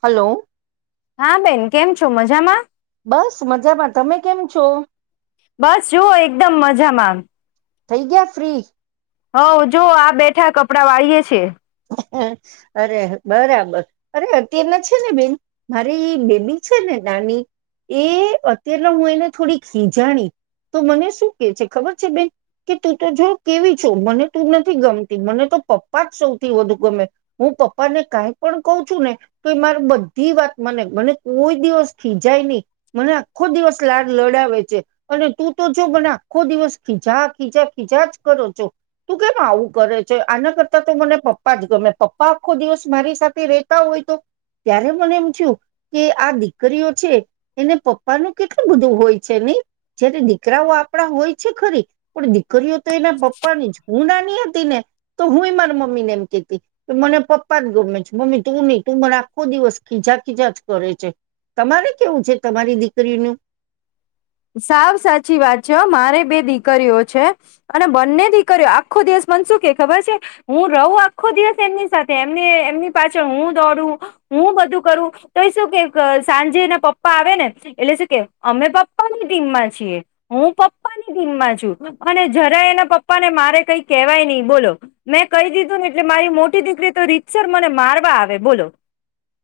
Hello હા બેન કેમ છો મજામાં બસ મજામાં તમે કેમ છો. બસ જુઓ એકદમ મજામાં થઈ ગયા ફ્રી હઉ જો આ બેઠા કપડાં વાળીએ છે. અરે બરાબર અરે અત્યારના છે ને બેન મારી બેબી છે ને નાની એ અત્યારના હું એને થોડીક ખીજાણી તો મને શું કે છે ખબર છે બેન કે તું તો જો કેવી છું મને તું નથી ગમતી મને તો પપ્પા જ સૌ થી વધુ ગમે હું પપ્પાને કઈ પણ કહ છું ને તો મારે બધી વાત મને મને કોઈ દિવસ ખીજાય નહી મને આખો દિવસ લાડ લડાવે છે અને તું તો જો મને આખો દિવસ ખીજા ખીજા ખીજા જ કરો છો તું કેમ આવું કરે છે આના કરતા તો મને પપ્પા પપ્પા જ ગમે પપ્પા આખો દિવસ મારી સાથે રેતા હોય તો ત્યારે મને એમ થયું કે આ દીકરીઓ છે એને પપ્પાનું કેટલું બધું હોય છે નહી જયારે દીકરાઓ આપડા હોય છે ખરી પણ દીકરીઓ તો એના પપ્પા ની જ હું નાની હતી ને તો હું એ મારા મમ્મી ને એમ કે મને પપ્પા જ ગમે છે મમ્મી તું નહી તું મને આખો દિવસ ખીજા ખીજા જ કરે છે તમારે કેવું છે તમારી દીકરીનું સાવ સાચી વાત છે મારે બે દીકરીઓ છે અને બંને દીકરીઓ આખો દિવસ મને શું કે ખબર છે હું રહું આખો દિવસ એમની સાથે એમ એમની પાછળ હું દોડું હું બધું કરું તો શું કે સાંજે એના પપ્પા આવે ને એટલે શું કે અમે પપ્પાની ટીમમાં છીએ હું પપ્પાની ટીમમાં છું અને જરા એના પપ્પા ને મારે કઈ કેહેવાય નહી બોલો મેં કહી દીધું ને એટલે મારી મોટી દીકરી તો રીતસર મને મારવા આવે બોલો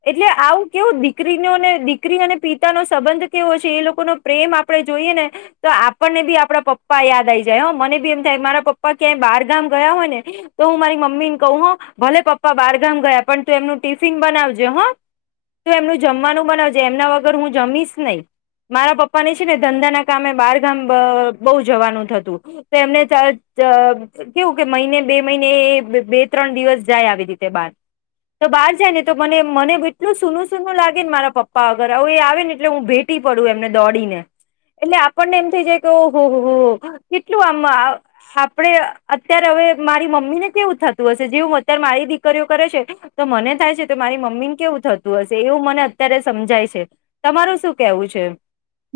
એટલે આવું કેવું દીકરીનોને દીકરી અને પિતાનો સંબંધ કેવો છે એ લોકોનો પ્રેમ આપણે જોઈએ ને તો આપણને બી આપડા પપ્પા યાદ આઈ જાય મને બી એમ થાય મારા પપ્પા ક્યાંય બાર ગામ ગયા હોય ને તો હું મારી મમ્મી ને કહું હો ભલે પપ્પા બારગામ ગયા પણ તું એમનું ટિફિન બનાવજે હો તું એમનું જમવાનું બનાવજે એમના વગર હું જમીશ નહી મારા પપ્પા ને ધંધા ના કામે બાર ગામ બહુ જવાનું થતું તો એમને કેવું કે મહિને બે મહિને બે ત્રણ દિવસ જાય આવી રીતે બાર તો બહાર જાય ને તો મને મને એટલું સૂનું સૂનું લાગે ને મારા પપ્પા વગર હવે એ આવે ને એટલે હું ભેટી પડું એમને દોડીને એટલે આપણને એમ થઈ જાય કે ઓ હો કેટલું આમ આપડે અત્યારે હવે મારી મમ્મીને કેવું થતું હશે જેવું અત્યારે મારી દીકરીઓ કરે છે તો મને થાય છે તો મારી મમ્મી ને કેવું થતું હશે એવું મને અત્યારે સમજાય છે તમારું શું કેવું છે.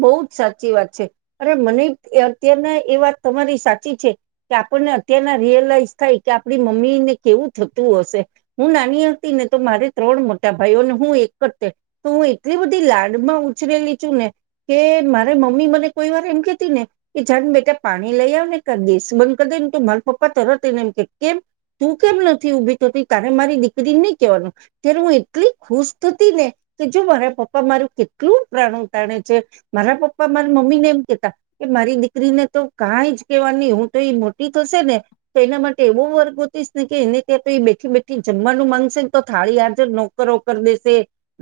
બોવ જ સાચી વાત છે અરે મને અત્યારના એ વાત તમારી સાચી છે કે આપણને અત્યારના રિયલાઈઝ થાય કે આપણી મમ્મીને કેવું થતું હશે હું નાની હતી ને તો મારે ત્રણ મોટા ભાઈઓને હું એક જ તો હું એટલી બધી લાડમાં ઉછરેલી છું ને કે મારે મમ્મી મને કોઈ વાર એમ કેતી ને કે જાને બેટા પાણી લઈ આવ ને ગેસ બંધ કરી દે ને તો મારા પપ્પા તરત એને એમ કે કેમ તું કેમ નથી ઉભી થતી તારે મારી દીકરીને નહી કેહેવાનું ત્યારે હું એટલી ખુશ થતી ને કે જો મારા પપ્પા મારું કેટલું પ્રાણ તાણે છે. મારા પપ્પા મારા મમ્મી ને એમ કેતા કે મારી દીકરીને તો કંઈ જ કેવા નહી હું તો એ મોટી થશે ને તો એના માટે એવો વર ગોતીશ ને કે એને ત્યાં તો એ બેઠી બેઠી જમવાનું માંગશે ને તો થાળી હાજર નોકરો કરી દેશે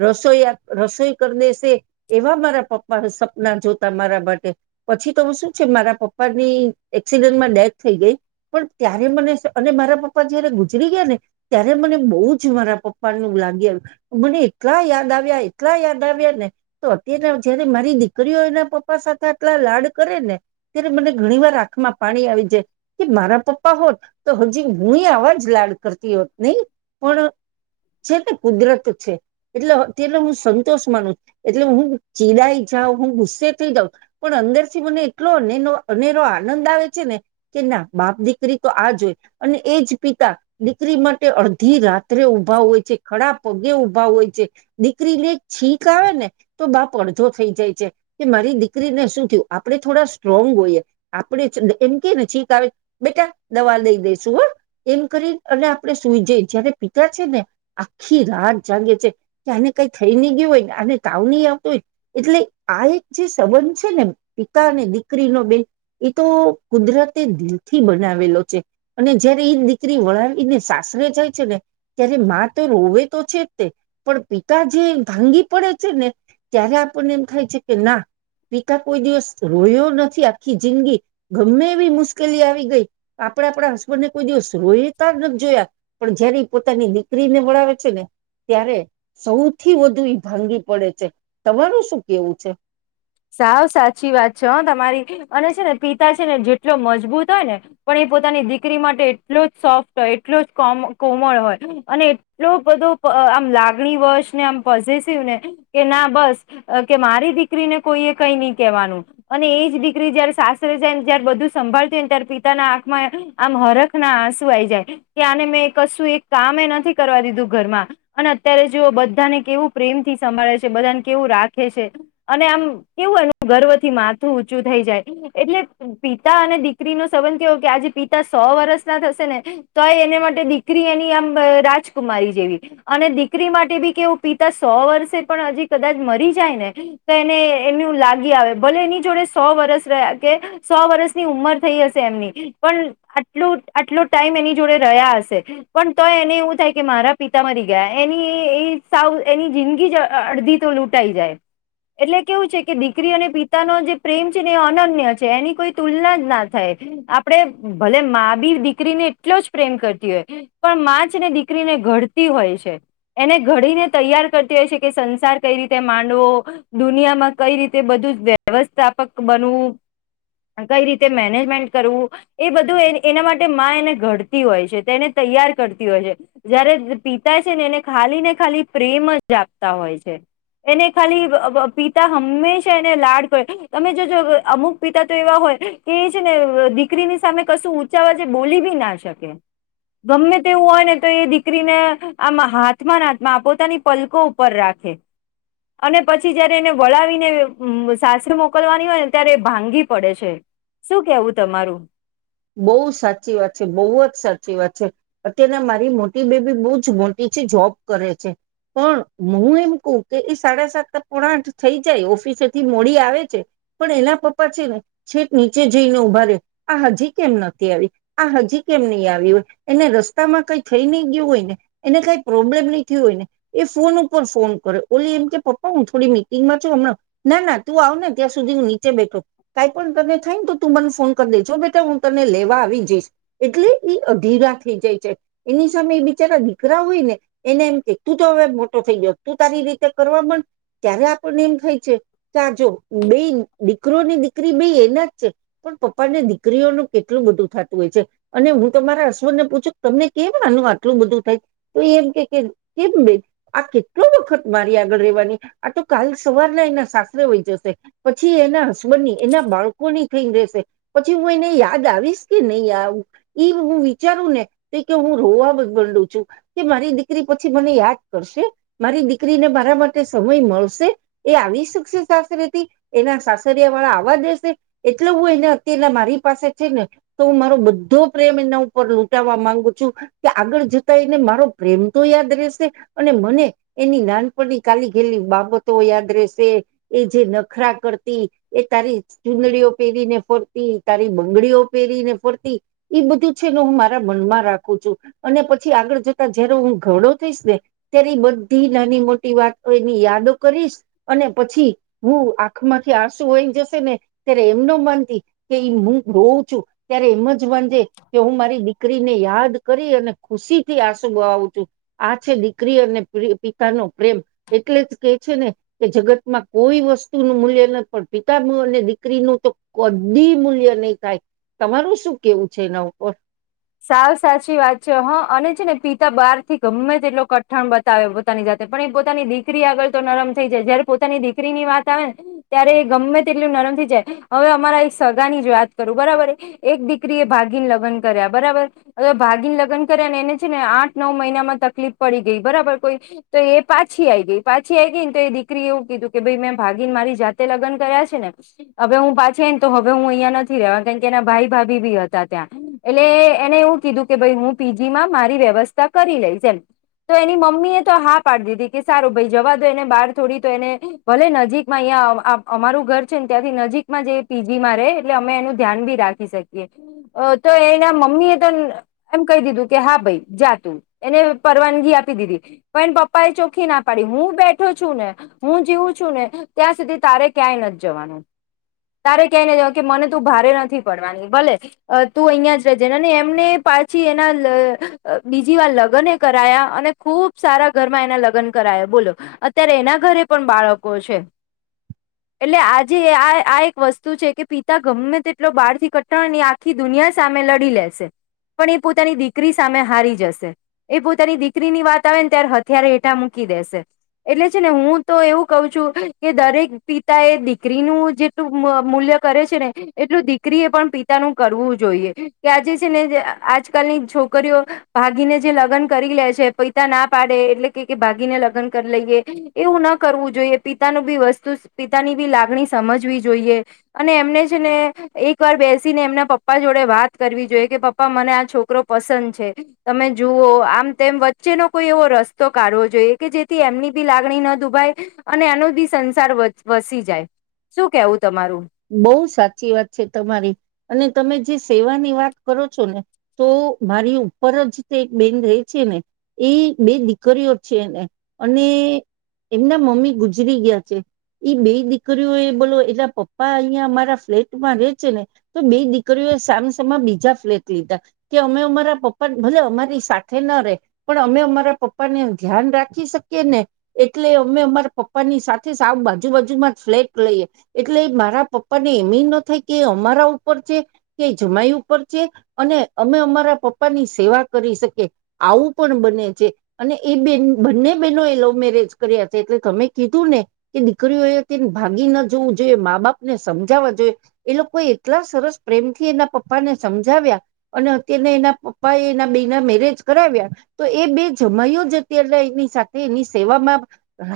રસોઈ રસોઈ કરી દેશે એવા મારા પપ્પા સપના જોતા મારા માટે પછી તો હવે શું છે મારા પપ્પાની એક્સિડન્ટમાં ડેથ થઈ ગઈ પણ ત્યારે મને અને મારા પપ્પા જયારે ગુજરી ગયા ને ત્યારે મને બહુ જ મારા પપ્પાનું લાગી આવ્યું મને એટલા યાદ આવ્યા એટલા યાદ આવ્યા ને તો અત્યારે જયારે મારી દીકરીઓ એના પપ્પા સાથે આટલા લાડ કરે ને ત્યારે મને ઘણી વાર આંખમાં પાણી આવી જાય કે મારા પપ્પા હોત તો હજી હું એ આવા જ લાડ કરતી હોત નહી પણ છે તે કુદરત છે એટલે તેને હું સંતોષ માનું એટલે હું ચીડાઈ જાઉ હું ગુસ્સે થઈ જાઉં પણ અંદરથી મને એટલો અને અનેરો આનંદ આવે છે ને કે ના બાપ દીકરી તો આજ હોય અને એજ પિતા દીકરી માટે અડધી રાત ઉભા હોય છે ખળા પગ તે ઉભા હોય છે દીકરી ને એક છીક આવે ને તો બાપ પડધો થઈ જાય છે કે મારી દીકરીને શું થયું આપડે થોડા સ્ટ્રોંગ હોઈએ આપડે એમ કે ને ચીક આવે બેટા દવા લઈ દઈશું હ એમ કરી અને આપડે સુઈ જઈ સે અને પિતા છે ને આખી રાત જાગે છે કે આને કઈ થઈ નહી ગયું હોય ને અને તાવ ની આવે. એટલે આ એક જે સંબંધ છે ને પિતા અને દીકરીનો બેન એ તો કુદરતે દિલ થી બનાવેલો છે અને જયારે એ દીકરી વળાવીને સાસરે જાય છે ને ત્યારે મા તો રોવે તો છે જ તે પણ પિતા જે ભાંગી પડે છે ને ત્યારે આપણને એમ ખાય છે કે ના પિતા કોઈ દિવસ રોયો નથી આખી જિંદગી ગમે એવી મુશ્કેલી આવી ગઈ આપડે આપડા હસબન્ડને કોઈ દિવસ રોયતા નથી જોયા પણ જયારે એ પોતાની દીકરીને વણાવે છે ને ત્યારે સૌથી વધુ ઈ ભાંગી પડે છે. તમારું શું કેવું છે? સાવ સાચી વાત છે હ તમારી અને છે ને પિતા છે ને જેટલો મજબૂત હોય ને પણ એ પોતાની દીકરી માટે એટલો જ સોફ્ટ હોય એટલો જ કોમ કોમળ હોય અને એટલો બધો આમ લાગણી વશ ને આમ પોઝિસિવ ને કે ના બસ કે મારી દીકરીને કોઈ એ કઈ નહી કહેવાનું અને એજ દીકરી જયારે સાસરે જાયને જયારે બધું સંભળતું હોય ને ત્યારે પિતાના આંખમાં આમ હરખ ના આંસુ આઈ જાય કે આને મેં કશું એક કમે નથી કરવા દીધું ઘરમાં અને અત્યારે જો બધાને કેવું પ્રેમથી સંભાળે છે બધાને કેવું રાખે છે અને આમ કેવું એનું ગર્વથી માથું ઊંચું થઈ જાય એટલે પિતા અને દીકરીનો સંબંધ કેવો કે આજે પિતા સો વર્ષ ના થશે ને તોય એને માટે દીકરી એની આમ રાજકુમારી જેવી અને દીકરી માટે બી કેવું પિતા સો વર્ષે પણ હજી કદાચ મરી જાય ને તો એને એનું લાગી આવે ભલે એની જોડે સો વર્ષ રયા કે સો વર્ષની ઉંમર થઈ હશે એમની પણ આટલુ આટલુ ટાઈમ એની જોડે રહ્યા હશે પણ તો એને એવું થાય કે મારા પિતા મરી ગયા એની સાવ એની જિંદગી જ અડધી તો લૂંટાઈ જાય એટલે કેવું છે કે દીકરી અને પિતાનો જે પ્રેમ છે ને એ અનન્ય છે એની કોઈ તુલના જ ના થાય આપડે ભલે મા બી દીકરીને એટલો જ પ્રેમ કરતી હોય પણ માં છે ને દીકરીને ઘડતી હોય છે એને ઘડીને તૈયાર કરતી હોય છે કે સંસાર કઈ રીતે માંડવો દુનિયા મા કઈ રીતે બધું વ્યવસ્થાપક બનવું કઈ રીતે મેનેજમેન્ટ કરવું એ બધું એના માટે એને ઘડતી હોય છે એને તૈયાર કરતી હોય છે જયારે પિતા છે ને એને ખાલી ને ખાલી પ્રેમ જ આપતા હોય છે એને ખાલી વ વ પી તા હંમેશા એને લાડ કર તમે જોજ અમુક પિતા તો એવા હોય કે એ છે ને દીકરીની સામે કશું ઊંચા વચે બોલી બી ના શકે ગમે તેવું હોય ને તો એ દીકરીને આ હાથમાં નાથમાં પોતાની પલકો ઉપર રાખે અને પછી જયારે એને વળાવીને સાસરે મોકલવાની હોય ને ત્યારે એ ભાંગી પડે છે શું કેવું તમારું? બહુ સાચી વાત છે બવ જ સાચી વાત છે અત્યારના મારી મોટી બેબી બઉ જ મોટી છે જોબ કરે છે પણ હું એમ કઉ કે એ સાડા સાત પોણા આઠ થઈ જાય ઓફિસેથી મોડી આવે છે પણ એના પપ્પા છે ને છેદ નીચે જઈને ઉભા રે આ હજી કેમ નથી આવી આ હજી કેમ નહી આવી હોય એને રસ્તામાં કઈ થઈ નહી ગયું હોય ને એને કઈ પ્રોબ્લેમ નહી થયું હોય ને એ ફોન ઉપર ફોન કરો ઓલી એમ કે પપ્પા હું થોડી મિટિંગમાં છું હમણાં ના ના તું આવ ને ત્યાં સુધી હું નીચે બેઠો કાઈ પણ તને થાય ને તો તું મને ફોન કરી દેજો બેઠા. તને લેવા આવી જઈશ એટલે એ અધીરા થઈ જાય છે એની સામે એ બિચારા દીકરા હોય ને એને એમ કે તું તો હવે મોટો થઈ ગયો તું તારી રીતે કરવા મંડ ત્યારે આપણને એમ થાય છે કા આ જો બેન દીકરો ને દીકરી બે એના જ છે પણ પપ્પા ને દીકરીઓનું કેટલું બધું થતું હોય છે અને હું તો મારા હસબંડ ને પૂછું તમને કેમ માનું આટલું બધું થાય તો એમ કે કેમ બેન આ કેટલો વખત મારી આગળ રેવાની આ તો કાલ સવારના એના સાસરે હોય જશે પછી એના હસબંડ એના બાળકોની થઈને રહેશે પછી હું એને આ દાવીશ કે નહી આવું એ હું વિચારું ને તો કે હું રોવા બંડું છું કે મારી દીકરી પછી મને યાદ કરશે મારી દીકરીને મારા માટે સમય મળશે એ આવી શકશે સાસરેથી એના સાસરિયા વાળા આવવા દેશે એટલે હું એને અત્યારના મારી પાસે ને તો હું મારો બધો પ્રેમ એના ઉપર લૂંટાવા માંગુ છું કે આગળ જતા એને મારો પ્રેમ તો યાદ રેશે અને મને એની નાનપણની કાલી ગયેલી બાબતો યાદ રશે એ જે નખરા કરતી એ તારી ચુંદડીઓ પહેરીને ફરતી તારી બંગડીઓ પેરીને ફરતી એ બધું છે ને હું મારા મનમાં રાખું છું અને પછી આગળ જતા જયારે હું ઘરડો થઈશ ને ત્યારે બધી નાની મોટી વાત એની યાદો કરીશ અને પછી હું આંખ માંથી આસુ હોઈ જશે ને ત્યારે એમનો માનતી કે હું રોવં છું ત્યારે એમ જ વાંજે કે હું મારી દીકરીને યાદ કરી અને ખુશી થી આંસુ બળાવું તુ આ છે દીકરી અને પિતા નો પ્રેમ એટલે જ કે છે ને કે જગતમાં કોઈ વસ્તુ નું મૂલ્ય નથી પણ પિતા અને દીકરીનું તો કદી મૂલ્ય નહી થાય તમારું શું કેવું છે એના ઉપર. સાવ સાચી વાત છે હા અને છે ને પિતા બહાર થી ગમે તે એટલો કઠણ બતાવે પોતાની જાતે પણ એ પોતાની દીકરી આગળ તો નરમ થઈ જાય જયારે પોતાની દીકરી ની વાત આવે ને ત્યારે એ ગમે તે એટલું નરમ થઈ જાય હવે અમારા એક સગાની જ વાત કરું બરાબર એક દીકરી એ ભાગીને લગન કર્યા. બરાબર હવે ભાગીન લગન કર્યા ને એને છે ને આઠ નવ મહિનામાં તકલીફ પડી ગઈ બરાબર કોઈ તો એ પાછી આઈ ગઈ પાછી આ ગઈ ને તો એ દીકરી એવું કીધું કે ભાઈ મેં ભાગીન મારી જાતે લગન કર્યા છે ને હવે હું પાછીને તો હવે હું અહિયાં નથી રેવા કારણ કે એના ભાઈ ભાભી બી હતા ત્યાં. એટલે એને એવું કીધું કે ભઈ હું પીજી માં મારી વ્યવસ્થા કરી લઈશ એમ તો એની મમ્મી એ તો હા પાડી દીધી કે સારું ભાઈ જવા દો એને બહાર થોડી તો એને ભલે નજીકમાં અહીંયા અમારું ઘર છે ને ત્યાંથી નજીકમાં જ પીજીમાં રે એટલે અમે એનું ધ્યાન બી રાખી શકીએ અ તો એના મમ્મી એ તો એમ કહી દીધું કે હા ભાઈ જાતું એને પરવાનગી આપી દીધી પણ પપ્પા એ ચોખ્ખી ના પાડી હું બેઠો છું ને હું જીવું છું ને ત્યાં સુધી તારે ક્યાંય નથી જવાનું તારે ક્યાંય ન જવાનું કે મને તું ભારે નથી પડવાની ભલે અ તું એને જ રેજેને અને એમને પાછી એના લ બીજી વાર લગ્ન એ કરાયા અને ખુબ સારા ઘરમાં એના લગ્ન કરાયા બોલો અત્યારે એના ઘરે પણ બાળકો છે એટલે આજે આ આ એક વસ્તુ છે કે પિતા ગમે તેટલો બહાર થી કટણ ની આખી દુનિયા. સામે લડી લેશે પણ એ પોતાની દીકરી સામે હારી જશે એ પોતાની દીકરી ની વાત આવે ને ત્યારે હથિયાર હેઠા મૂકી દેશે એટલે છે ને હું તો એવું કઉ છું કે દરેક પિતા એ દીકરીનું જેટલું મૂલ્ય કરે છે ને એટલું દીકરી એ પણ પિતાનું કરવું જોઈએ કે આજે છે ને આજકાલની છોકરીઓ ભાગીને જે લગન કરી લે છે પૈસા ના પાડે એટલે કે ભાગીને લગ્ન કરી લઈએ એવું ના કરવું જોઈએ પિતાનું બી વસ્તુ પિતાની બી લાગણી સમજવી જોઈએ અને એમને છે ને એક વાર બેસીને એમના પપ પા જોડે વાત કરવી જોઈએ કે પપ્પા મને આ છોકરો પસંદ છે તમે જુઓ આમ તેમ વચ્ચેનો કોઈ એવો રસ્તો કાઢવો જોઈએ કે જેથી એમની બી લાગણી ન દુભાય અને એનો બી સંસાર વસી જાય શું કેવું. તમારું બહુ સાચી વાત છે તમારી અને તમે જે. સેવાની વાત કરો છો ને તો મારી ઉપર જ તે એક બેન રેય છે ને એ બે દીકરીઓ છે ને અને એમના મમ્મી ગુજરી ગયા છે એ બે દીકરીઓ એ બોલો એલા પ પા અહીંયા અમારા ફ્લેટમાં રેય છે ને તો બે દીકરીઓ એ સામસામા બીજા ફ્લેટ લીધા કે અમે અમારા પપ્પા ભલે અમારી સાથે ના રે પણ અમે અમારા પપ્પાને ધ્યાન રાખી શકીએ ને એટલે અમે અમારા પપ્પા ની સાથે સા બાજુ બાજુમાં ફ્લેટ લઈએ એટલે. રા પપ્પા ને એમ ન થાય કે અમારા ઉપર છે કે જમાઈ ઉપર છે અને અમે અમારા પપ્પા ની સેવા કરી શકીએ આવું પણ બને છે અને એ બે બંને બહેનો એ લવ મેરેજ કર્યા છે એટલે તમે કીધું ને કે દીકરીઓ એ તેને ભાગી ના જવું જોઈએ મા બાપ. ને સમજવા જોઈએ એ લોકો એટલા સરસ પ્રેમ થી એના પપ્પાને સમજાવ્યા અને અત્યારને એના પપ્પા એના બેના મેરેજ કરાવ્યા તો એ બે જમાઈઓ જ અત્યારે એની સાથે એની સેવામાં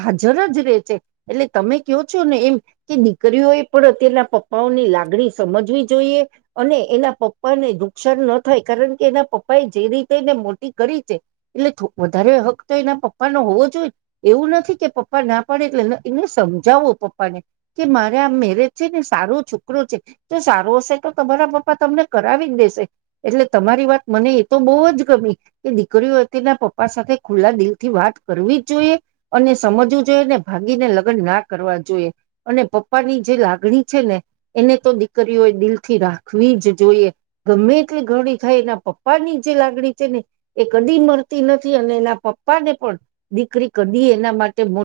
હાજર જ રે છે એટલે તમે કહો છો ને એમ કે દીકરીઓ એ પણ તેના પપ્પાઓની લાગણી સમજવી જોઈએ અને એના પપ્પાને નુકસાન ન થાય કારણ કે એના પપ્પા એ જે રીતે એને મોટી કરી છે એટલે વધારે હક તો એના પપ્પાનો હોવો જોઈએ એવું નથી કે પપ્પા ના પાડે એટલે એને સમજાવો પપ્પાને કે મારે આ મેરે છે ને સારો છોકરો છે જો સારો હશે તો તમારા પપ્પા તમને કરાવી જ દેશે એટલે તમારી વાત મને એ તો બહુ જ ગમી કે દીકરીઓના પપ્પા સાથે ખુલ્લા દિલ થી વાત કરવી જ જોઈએ અને સમજવું જોઈએને ભાગીને લગ્ન ના કરવા જોઈએ અને પપ્પા ની જે લાગ ગણી છે ને એને તો દીકરીઓ એ દિલ થી રાખવી જ જોઈએ ગમે એટલી ઘણી થાય એના પપ્પા ની જે લાગણી છે ને એ કદી મળતી નથી અને એના પપ્પા ને પણ દીકરી કદી એના માટે મુ